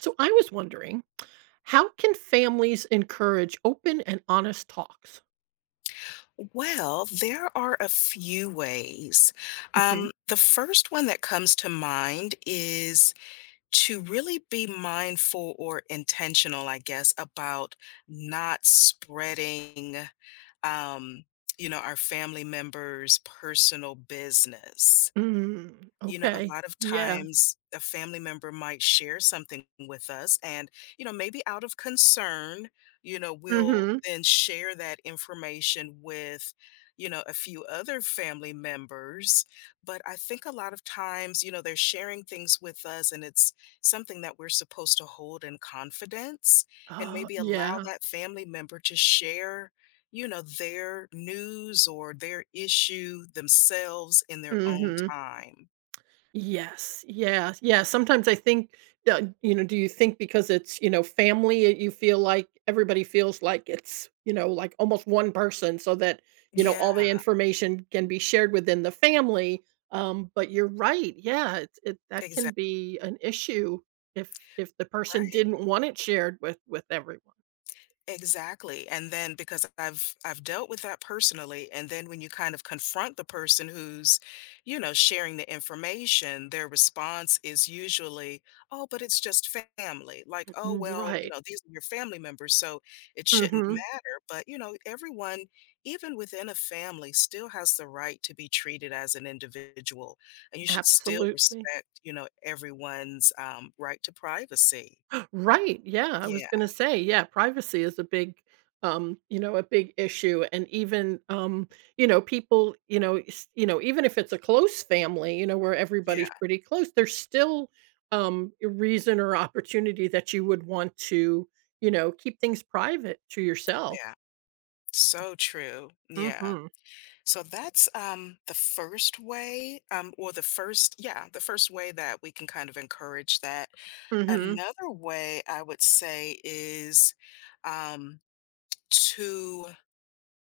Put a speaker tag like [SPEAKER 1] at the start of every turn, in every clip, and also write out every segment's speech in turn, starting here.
[SPEAKER 1] So I was wondering, how can families encourage open and honest talks?
[SPEAKER 2] Well, there are a few ways.
[SPEAKER 1] hmm
[SPEAKER 2] The first one that comes to mind is to really be mindful or intentional, I guess, about not spreading, um, our family members' personal business.
[SPEAKER 1] Mm,
[SPEAKER 2] A
[SPEAKER 1] okay.
[SPEAKER 2] lot of
[SPEAKER 1] Yeah.
[SPEAKER 2] times a family member might share something with us and, maybe out of concern, we'll
[SPEAKER 1] hmm
[SPEAKER 2] then share that information with, a few other family members. But I think a lot of times, they're sharing things with us, and it's something that we're supposed to hold in confidence, and
[SPEAKER 1] Oh,
[SPEAKER 2] maybe allow
[SPEAKER 1] yeah.
[SPEAKER 2] that family member to share their news or their issue themselves in their own
[SPEAKER 1] hmm
[SPEAKER 2] time.
[SPEAKER 1] Yes, yeah, yeah, sometimes I think do you think because family, y you feel like everybody feels like like almost one person so that
[SPEAKER 2] Yeah,
[SPEAKER 1] all the information can be shared within the family, but you're right, yeah, it that can
[SPEAKER 2] exactly.
[SPEAKER 1] be an issue if if the person
[SPEAKER 2] Right.
[SPEAKER 1] didn't want it shared with everyone.
[SPEAKER 2] Exactly. And then because I've dealt with that personally. And then when you kind of confront the person who's, sharing the information, their response is usually, "Oh, but it's just family." Like, "Oh,
[SPEAKER 1] Mm,
[SPEAKER 2] well, you
[SPEAKER 1] right.
[SPEAKER 2] know, these are your family members, so it shouldn't
[SPEAKER 1] Mhm.
[SPEAKER 2] matter." But, everyone, even within a family, still has the right to be treated as an individual, and you should still
[SPEAKER 1] Absolutely.
[SPEAKER 2] respect, everyone's right to privacy.
[SPEAKER 1] Right, yeah, I was
[SPEAKER 2] Yeah.
[SPEAKER 1] gonna say, yeah, privacy is a big, a big issue, and even, people, even if it's a close family, where
[SPEAKER 2] Yeah.
[SPEAKER 1] everybody's pretty close, there's still, a reason or opportunity that you would want to, keep things private to yourself.
[SPEAKER 2] Yeah, so true. Yeah.
[SPEAKER 1] Mhm,
[SPEAKER 2] So that's the first way, or the first, yeah, the first way that we can kind of encourage that.
[SPEAKER 1] mhm,
[SPEAKER 2] Another way I would say is um to,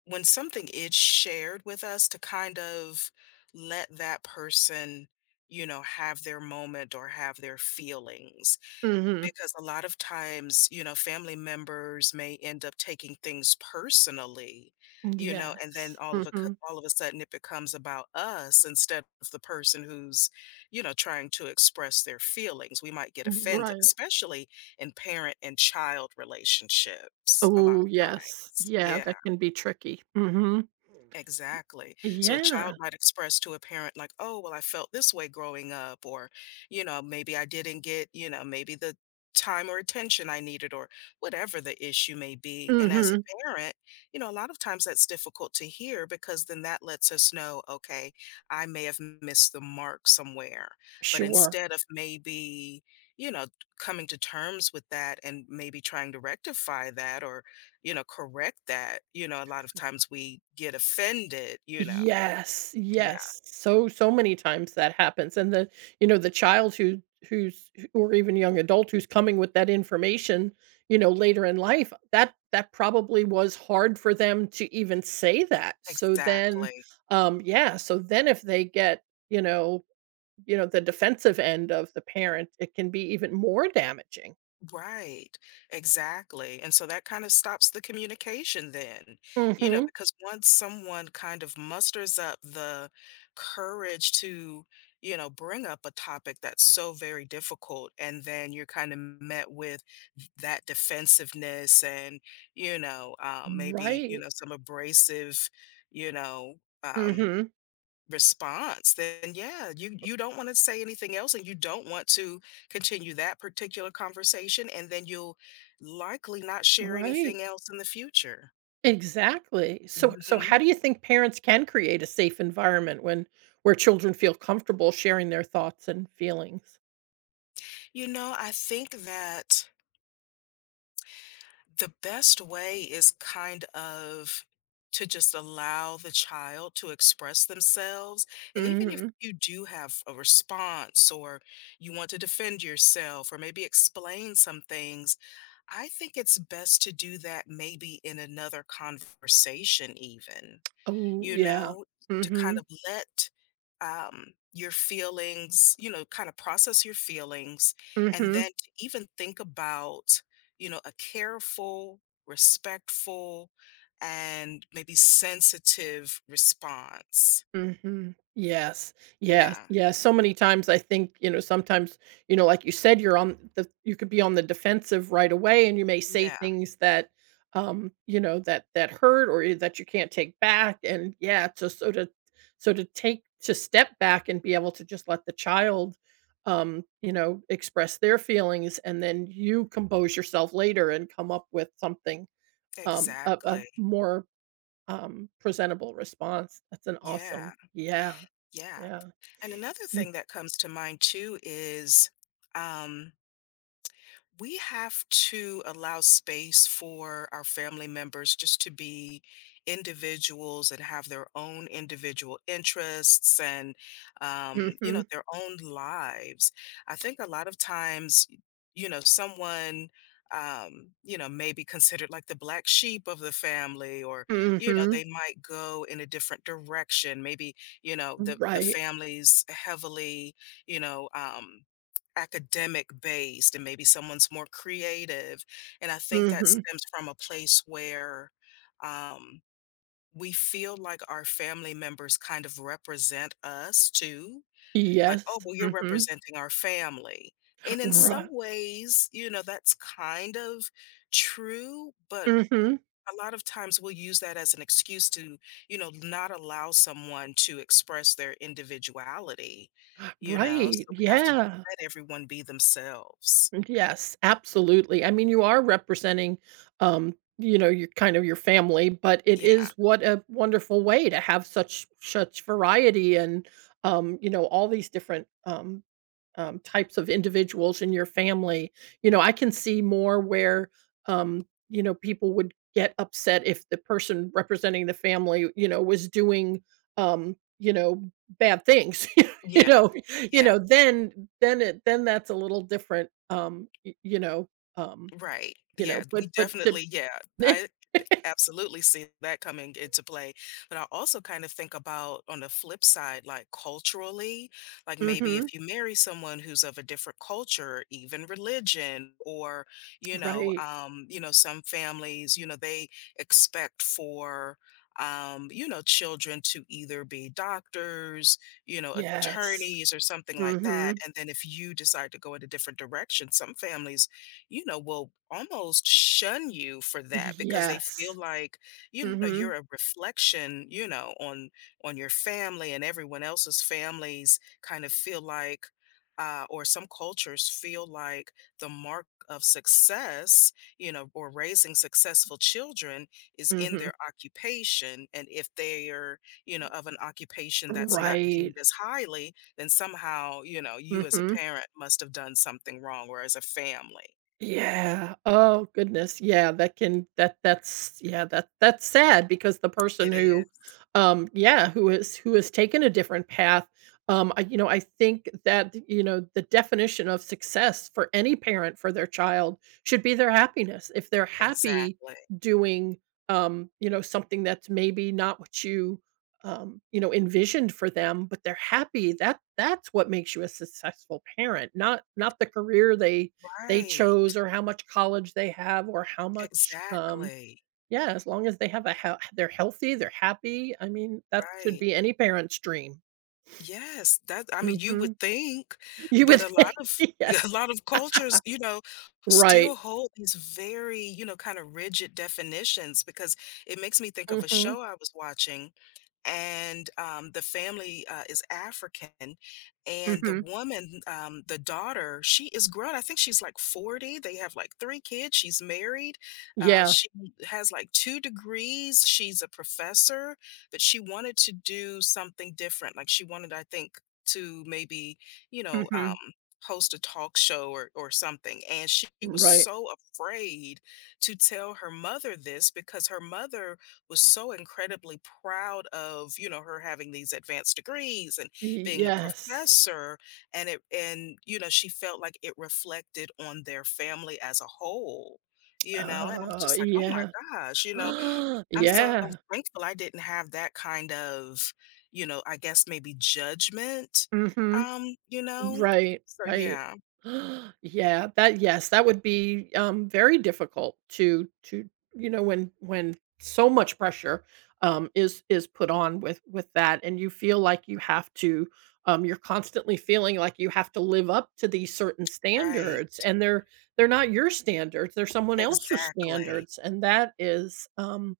[SPEAKER 2] when something is shared with us, to kind of let that person have their moment or have their feelings,
[SPEAKER 1] mhm.
[SPEAKER 2] because a lot of times, family members may end up taking things personally, and then
[SPEAKER 1] Yes, mhm.
[SPEAKER 2] all of a sudden it becomes about us instead of the person who's, trying to express their feelings. We might get offended,
[SPEAKER 1] Right.
[SPEAKER 2] especially in parent and child relationships a lot
[SPEAKER 1] Oh,
[SPEAKER 2] of
[SPEAKER 1] yes.
[SPEAKER 2] times.
[SPEAKER 1] Yeah,
[SPEAKER 2] Yeah.
[SPEAKER 1] that can be tricky. Mhm.
[SPEAKER 2] Exactly. So a
[SPEAKER 1] Yeah.
[SPEAKER 2] child might express to a parent like, "Oh, well, I felt this way growing up," or, "Maybe I didn't get, you know, maybe the time or attention I needed," or whatever the issue may be. And as a
[SPEAKER 1] Mhm.
[SPEAKER 2] parent, a lot of times that's difficult to hear, because then that lets us know, okay, I may have missed the mark somewhere. But
[SPEAKER 1] Sure.
[SPEAKER 2] instead of maybe, you know, coming to terms with that and maybe trying to rectify that, or correct that, a lot of times we get offended.
[SPEAKER 1] Yes,
[SPEAKER 2] Yeah,
[SPEAKER 1] yes. So, so many times that happens, and the child who who's or even young adult who's coming with that information, later in life, that that probably was hard for them to even say that. So then,
[SPEAKER 2] exactly.
[SPEAKER 1] yeah, so then if they get, you know the defensive end of the parent, it can be even more damaging.
[SPEAKER 2] Right. Exactly. And so that kind of stops the communication then,
[SPEAKER 1] Mhm.
[SPEAKER 2] because once someone kind of musters up the courage to, bring up a topic that's so very difficult, and then you're kind of met with that defensiveness and, maybe,
[SPEAKER 1] Right.
[SPEAKER 2] some abrasive, you know, um,
[SPEAKER 1] Mhm.
[SPEAKER 2] response. Then yeah, you don't want to say anything else, and you don't want to continue that particular conversation, and then you'll likely not share
[SPEAKER 1] Right.
[SPEAKER 2] anything else in the future.
[SPEAKER 1] Exactly. So so how
[SPEAKER 2] hmm
[SPEAKER 1] do you think parents can create a safe environment when where children feel comfortable sharing their thoughts and feelings?
[SPEAKER 2] I think that the best way is kind of to just allow the child to express themselves. And even if
[SPEAKER 1] Mhm.
[SPEAKER 2] you do have a response, or you want to defend yourself or maybe explain some things, I think it's best to do that maybe in another conversation even,
[SPEAKER 1] Oh,
[SPEAKER 2] you
[SPEAKER 1] yeah.
[SPEAKER 2] know, to kind
[SPEAKER 1] Mhm.
[SPEAKER 2] of let, um, your feelings, kind of process your feelings, and
[SPEAKER 1] Mhm.
[SPEAKER 2] then to even think about, a careful, respectful, and maybe sensitive response.
[SPEAKER 1] Mhm. Yes. Yes.
[SPEAKER 2] Yeah.
[SPEAKER 1] Yes. So many times I think, sometimes, like you said, you're on the you could be on the defensive right away and you may say
[SPEAKER 2] Yeah,
[SPEAKER 1] things that that that hurt or that you can't take back. And yeah, to so to so to take to step back and be able to just let the child express their feelings and then you compose yourself later and come up with something a
[SPEAKER 2] exactly.
[SPEAKER 1] more presentable response. That's an awesome
[SPEAKER 2] Yeah.
[SPEAKER 1] yeah.
[SPEAKER 2] Yeah.
[SPEAKER 1] Yeah.
[SPEAKER 2] And another
[SPEAKER 1] Mm.
[SPEAKER 2] thing that comes to mind too is, um we have to allow space for our family members just to be individuals and have their own individual interests and,
[SPEAKER 1] Mhm.
[SPEAKER 2] their own lives. I think a lot of times, someone, may be considered like the black sheep of the family, or,
[SPEAKER 1] Mhm.
[SPEAKER 2] they might go in a different direction. Maybe, the
[SPEAKER 1] Right.
[SPEAKER 2] family's heavily, you know, um, academic based, and maybe someone's more creative. And I think that
[SPEAKER 1] Mhm.
[SPEAKER 2] stems from a place where um, we feel like our family members kind of represent us too. Like, oh,
[SPEAKER 1] Yes.
[SPEAKER 2] well, you're
[SPEAKER 1] Mhm.
[SPEAKER 2] representing our family. And in some
[SPEAKER 1] Ri
[SPEAKER 2] ways, that's kind of true, but
[SPEAKER 1] mhm.
[SPEAKER 2] a lot of times we'll use that as an excuse to, not allow someone to express their individuality, you know?
[SPEAKER 1] Right.
[SPEAKER 2] So we have to
[SPEAKER 1] Yeah.
[SPEAKER 2] let everyone be themselves.
[SPEAKER 1] Yes, absolutely. I mean, you are representing, your kind of your family, but it
[SPEAKER 2] Yeah.
[SPEAKER 1] is what a wonderful way to have such such variety and all these different types of individuals in your family. You know, I can see more where um, people would get upset if the person representing the family, was doing um, you know bad things. you
[SPEAKER 2] Yeah.
[SPEAKER 1] know,
[SPEAKER 2] Yeah.
[SPEAKER 1] then it then that's a little different, y um,
[SPEAKER 2] Right.
[SPEAKER 1] you
[SPEAKER 2] Yeah.
[SPEAKER 1] know,
[SPEAKER 2] We
[SPEAKER 1] but to
[SPEAKER 2] definitely, yeah. I absolutely see that coming into play. But I also kind of think about on the flip side, like, culturally, like, maybe
[SPEAKER 1] Mhm.
[SPEAKER 2] if you marry someone who's of a different culture, even religion, or
[SPEAKER 1] Right.
[SPEAKER 2] some families, they expect for children to either be doctors,
[SPEAKER 1] Yes.
[SPEAKER 2] attorneys, or something like that.
[SPEAKER 1] Mhm.
[SPEAKER 2] And then if you decide to go in a different direction, some families will almost shun you for that, because they feel
[SPEAKER 1] Yes.
[SPEAKER 2] like,
[SPEAKER 1] Mhm.
[SPEAKER 2] you're a reflection, on your family, and everyone else's families kind of feel like or some cultures feel like the mark of success, or raising successful children is in
[SPEAKER 1] Mhm.
[SPEAKER 2] their occupation. And if they are, of an occupation that's not
[SPEAKER 1] Right.
[SPEAKER 2] deemed as highly, then somehow, you as a
[SPEAKER 1] Mhm.
[SPEAKER 2] parent must have done something wrong, or as a family.
[SPEAKER 1] Yeah. Oh, goodness. Yeah, that can that that's yeah, that that's sad because the person
[SPEAKER 2] It is.
[SPEAKER 1] who yeah, who is who has taken a different path, I think the definition of success for any parent for their child should be their happiness. If they're happy
[SPEAKER 2] Exactly.
[SPEAKER 1] doing something that's maybe not what you envisioned for them, but they're happy. That that's what makes you a successful parent, not not the career they
[SPEAKER 2] Right.
[SPEAKER 1] chose or how much college they have or how much,
[SPEAKER 2] Exactly.
[SPEAKER 1] yeah, as long as they have a hea they're healthy, they're happy, I mean, that should
[SPEAKER 2] Right.
[SPEAKER 1] be any parent's dream.
[SPEAKER 2] Yes, that I mean, you would
[SPEAKER 1] Mhm.
[SPEAKER 2] think,
[SPEAKER 1] You would
[SPEAKER 2] but a lot
[SPEAKER 1] think,
[SPEAKER 2] of a
[SPEAKER 1] yes.
[SPEAKER 2] lot of cultures, still
[SPEAKER 1] Right.
[SPEAKER 2] hold these very, kind of rigid definitions, because it makes me think of a
[SPEAKER 1] Mhm,
[SPEAKER 2] show I was watching. And the family is African, and the
[SPEAKER 1] mhm.
[SPEAKER 2] the daughter, she is grown. I think she's like 40. They have like three kids. She's married.
[SPEAKER 1] Yeah.
[SPEAKER 2] She has like two degrees. She's a professor, but she wanted to do something different. Like she wanted, I think, to maybe you know.
[SPEAKER 1] Mhm.
[SPEAKER 2] Um, host a talk show, or something, and she was
[SPEAKER 1] Right.
[SPEAKER 2] so afraid to tell her mother this, because her mother was so incredibly proud of, her having these advanced degrees and being a
[SPEAKER 1] Yes.
[SPEAKER 2] professor, and she felt like it reflected on their family as a whole. And I'm
[SPEAKER 1] Oh,
[SPEAKER 2] just like, "Oh my
[SPEAKER 1] yeah.
[SPEAKER 2] gosh," I'm so
[SPEAKER 1] Yeah.
[SPEAKER 2] thankful I didn't have that kind of, I guess maybe judgment,
[SPEAKER 1] Mhm.
[SPEAKER 2] you know?
[SPEAKER 1] Right,
[SPEAKER 2] So
[SPEAKER 1] right.
[SPEAKER 2] yeah,
[SPEAKER 1] Yeah, that yes, that would be, very difficult to you know, when so much pressure, is put on with that, and you feel like you have to, you're constantly feeling like you have to live up to these certain
[SPEAKER 2] right.
[SPEAKER 1] standards, and they're not your standards, they're someone else's
[SPEAKER 2] Exactly.
[SPEAKER 1] standards, and that is,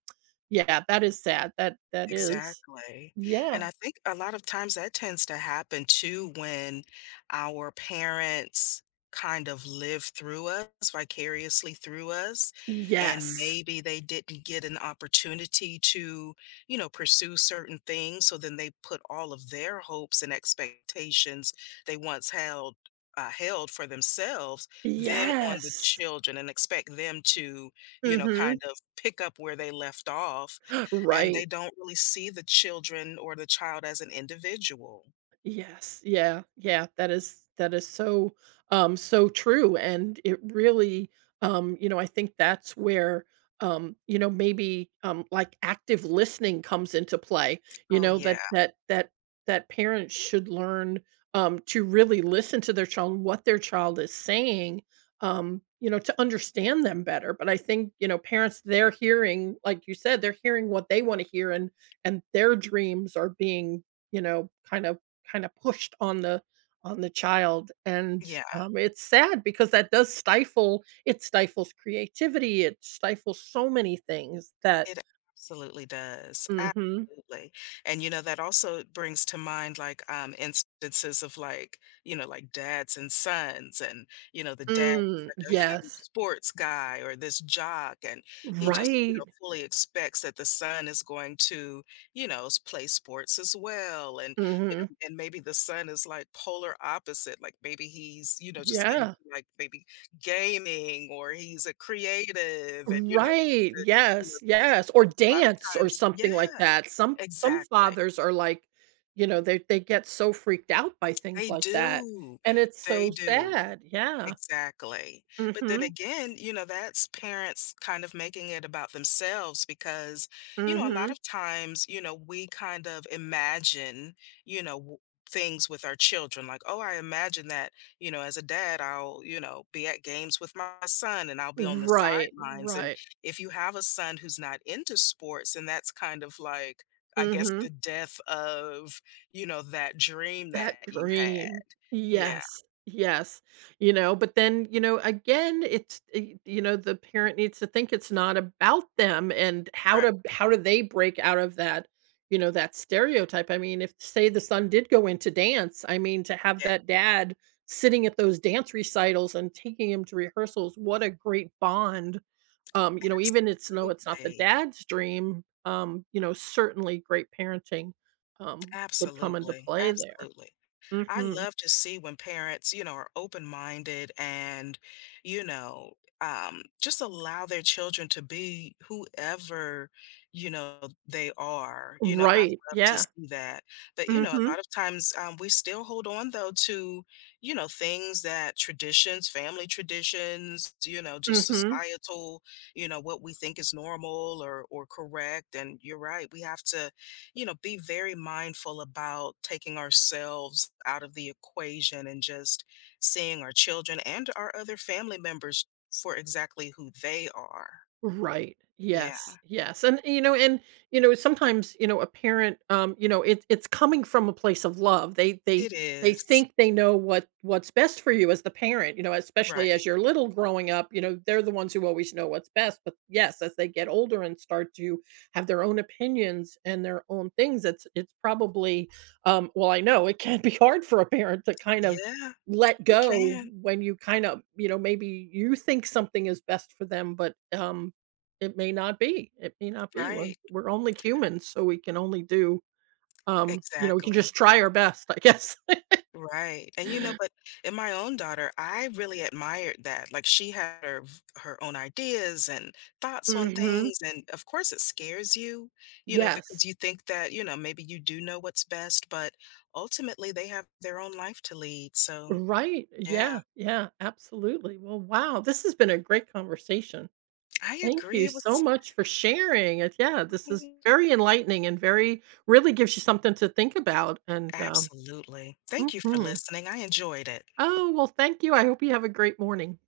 [SPEAKER 1] yeah, that is sad. That that is
[SPEAKER 2] Exactly,
[SPEAKER 1] yeah.
[SPEAKER 2] and I think a lot of times that tends to happen too, when our parents kind of live through us, vicariously through us, and
[SPEAKER 1] Yes.
[SPEAKER 2] maybe they didn't get an opportunity to, pursue certain things, so then they put all of their hopes and expectations they once held for themselves then on the
[SPEAKER 1] Yes.
[SPEAKER 2] children, and expect them to,
[SPEAKER 1] Mhm.
[SPEAKER 2] kind of pick up where they left off, and they
[SPEAKER 1] Right.
[SPEAKER 2] don't really see the children, or the child, as an individual.
[SPEAKER 1] Yes. Yeah. Yeah. That is so so true. And it really I think that's where you know, maybe like active listening comes into play,
[SPEAKER 2] Oh, yeah.
[SPEAKER 1] that that that that parents should learn to really listen to their child, and what their child is saying, to understand them better. But I think, parents they're hearing, like you said, they're hearing what they want to hear and their dreams are being kind of kinda pushed on the child, and,
[SPEAKER 2] Yeah.
[SPEAKER 1] it's sad because that does stifle it stifles creativity, it stifles so many things that
[SPEAKER 2] It absolutely does,
[SPEAKER 1] Mhm.
[SPEAKER 2] absolutely, and, that also brings to mind, like, instances of, like, like, dads and sons, and, the dad is,
[SPEAKER 1] Mm,
[SPEAKER 2] like, a huge
[SPEAKER 1] yes.
[SPEAKER 2] sports guy or this jock, and he just,
[SPEAKER 1] Right.
[SPEAKER 2] fully expects that the son is going to, you know, s play sports as well, and, you
[SPEAKER 1] Mhm.
[SPEAKER 2] know, and maybe the son is, like, polar opposite, like, maybe he's, just into,
[SPEAKER 1] Yeah.
[SPEAKER 2] like, maybe gaming, or he's a creative and, wants
[SPEAKER 1] Right,
[SPEAKER 2] to, you know
[SPEAKER 1] yes, yes, or
[SPEAKER 2] and a lot of
[SPEAKER 1] dance or
[SPEAKER 2] times,
[SPEAKER 1] something like
[SPEAKER 2] yeah,
[SPEAKER 1] that. Some
[SPEAKER 2] exactly.
[SPEAKER 1] fathers are like, they get so freaked out by things
[SPEAKER 2] They
[SPEAKER 1] like that,
[SPEAKER 2] do.
[SPEAKER 1] and it's
[SPEAKER 2] They
[SPEAKER 1] so
[SPEAKER 2] do.
[SPEAKER 1] sad, yeah.
[SPEAKER 2] Exactly. But then
[SPEAKER 1] Mhm,
[SPEAKER 2] again, that's parents kind of making it about themselves, because, a lot
[SPEAKER 1] mhm.
[SPEAKER 2] of times, we kind of imagine, you know, w- things with our children, like, oh, I imagine that, as a dad, I'll, be at games with my son, and I'll be on the
[SPEAKER 1] Right,
[SPEAKER 2] sidelines. And
[SPEAKER 1] right.
[SPEAKER 2] if you have a son who's not into sports, and that's kind of like, I guess,
[SPEAKER 1] Mhm.
[SPEAKER 2] the death of, that dream
[SPEAKER 1] That
[SPEAKER 2] that you had.
[SPEAKER 1] dream.
[SPEAKER 2] Yeah.
[SPEAKER 1] Yes. Yes. You know, but then, again, it's y you know, the parent needs to think it's not about them and how
[SPEAKER 2] Right.
[SPEAKER 1] to how do they break out of that, that stereotype. I mean, if say the son did go into dance, I mean, to have
[SPEAKER 2] Yeah.
[SPEAKER 1] that dad sitting at those dance recitals and taking him to rehearsals, what a great bond. Even it's no, it's not the
[SPEAKER 2] Absolutely,
[SPEAKER 1] dad's dream, certainly great parenting, would come into
[SPEAKER 2] absolutely,
[SPEAKER 1] play there.
[SPEAKER 2] absolutely. I
[SPEAKER 1] Mhm.
[SPEAKER 2] love to see when parents, are open-minded and, you know, just allow their children to be whoever, you know, they are. I
[SPEAKER 1] Right,
[SPEAKER 2] love to
[SPEAKER 1] yeah.
[SPEAKER 2] see that. But, a
[SPEAKER 1] Mhm,
[SPEAKER 2] lot of times we still hold on, though, to, things that traditions, family traditions, just
[SPEAKER 1] mhm.
[SPEAKER 2] societal, what we think is normal, or correct. And you're right, we have to be very mindful about taking ourselves out of the equation, and just seeing our children and our other family members for exactly who they are.
[SPEAKER 1] Right.
[SPEAKER 2] Yeah,
[SPEAKER 1] Yes. Yes. And sometimes, a parent, it. It's coming from a place of love.
[SPEAKER 2] it
[SPEAKER 1] They
[SPEAKER 2] is.
[SPEAKER 1] think they know what what's best for you as the parent, especially
[SPEAKER 2] Right.
[SPEAKER 1] as you're little growing up, they're the ones who always know what's best. But yes, as they get older and start to have their own opinions and their own things, it's probably well, I know it can be hard for a parent to kind of
[SPEAKER 2] Yeah,
[SPEAKER 1] let
[SPEAKER 2] you
[SPEAKER 1] go
[SPEAKER 2] can.
[SPEAKER 1] when you kind of you know maybe you think something is best for them but it may not be, it may not be.
[SPEAKER 2] Right.
[SPEAKER 1] We're only humans, so we can only do, we can
[SPEAKER 2] Exactly.
[SPEAKER 1] just try our best, I guess.
[SPEAKER 2] Right, and, but in my own daughter, I really admired that, like, she had her own ideas and thoughts on
[SPEAKER 1] Mhm.
[SPEAKER 2] things, and, of course, it scares you, because
[SPEAKER 1] Yes.
[SPEAKER 2] you think that, maybe you do know what's best, but ultimately, they have their own life to lead. So,
[SPEAKER 1] Right.
[SPEAKER 2] yeah,
[SPEAKER 1] Yeah, yeah, absolutely. Well, wow, this has been a great conversation.
[SPEAKER 2] I
[SPEAKER 1] Thank
[SPEAKER 2] agree,
[SPEAKER 1] you
[SPEAKER 2] it
[SPEAKER 1] so
[SPEAKER 2] was...
[SPEAKER 1] much for sharing it. Yeah, this is
[SPEAKER 2] Mm,
[SPEAKER 1] very enlightening and very really gives you something to think about
[SPEAKER 2] absolutely. Thank you for
[SPEAKER 1] mhm.
[SPEAKER 2] listening, I enjoyed it.
[SPEAKER 1] Oh, well, thank you. I hope you have a great morning.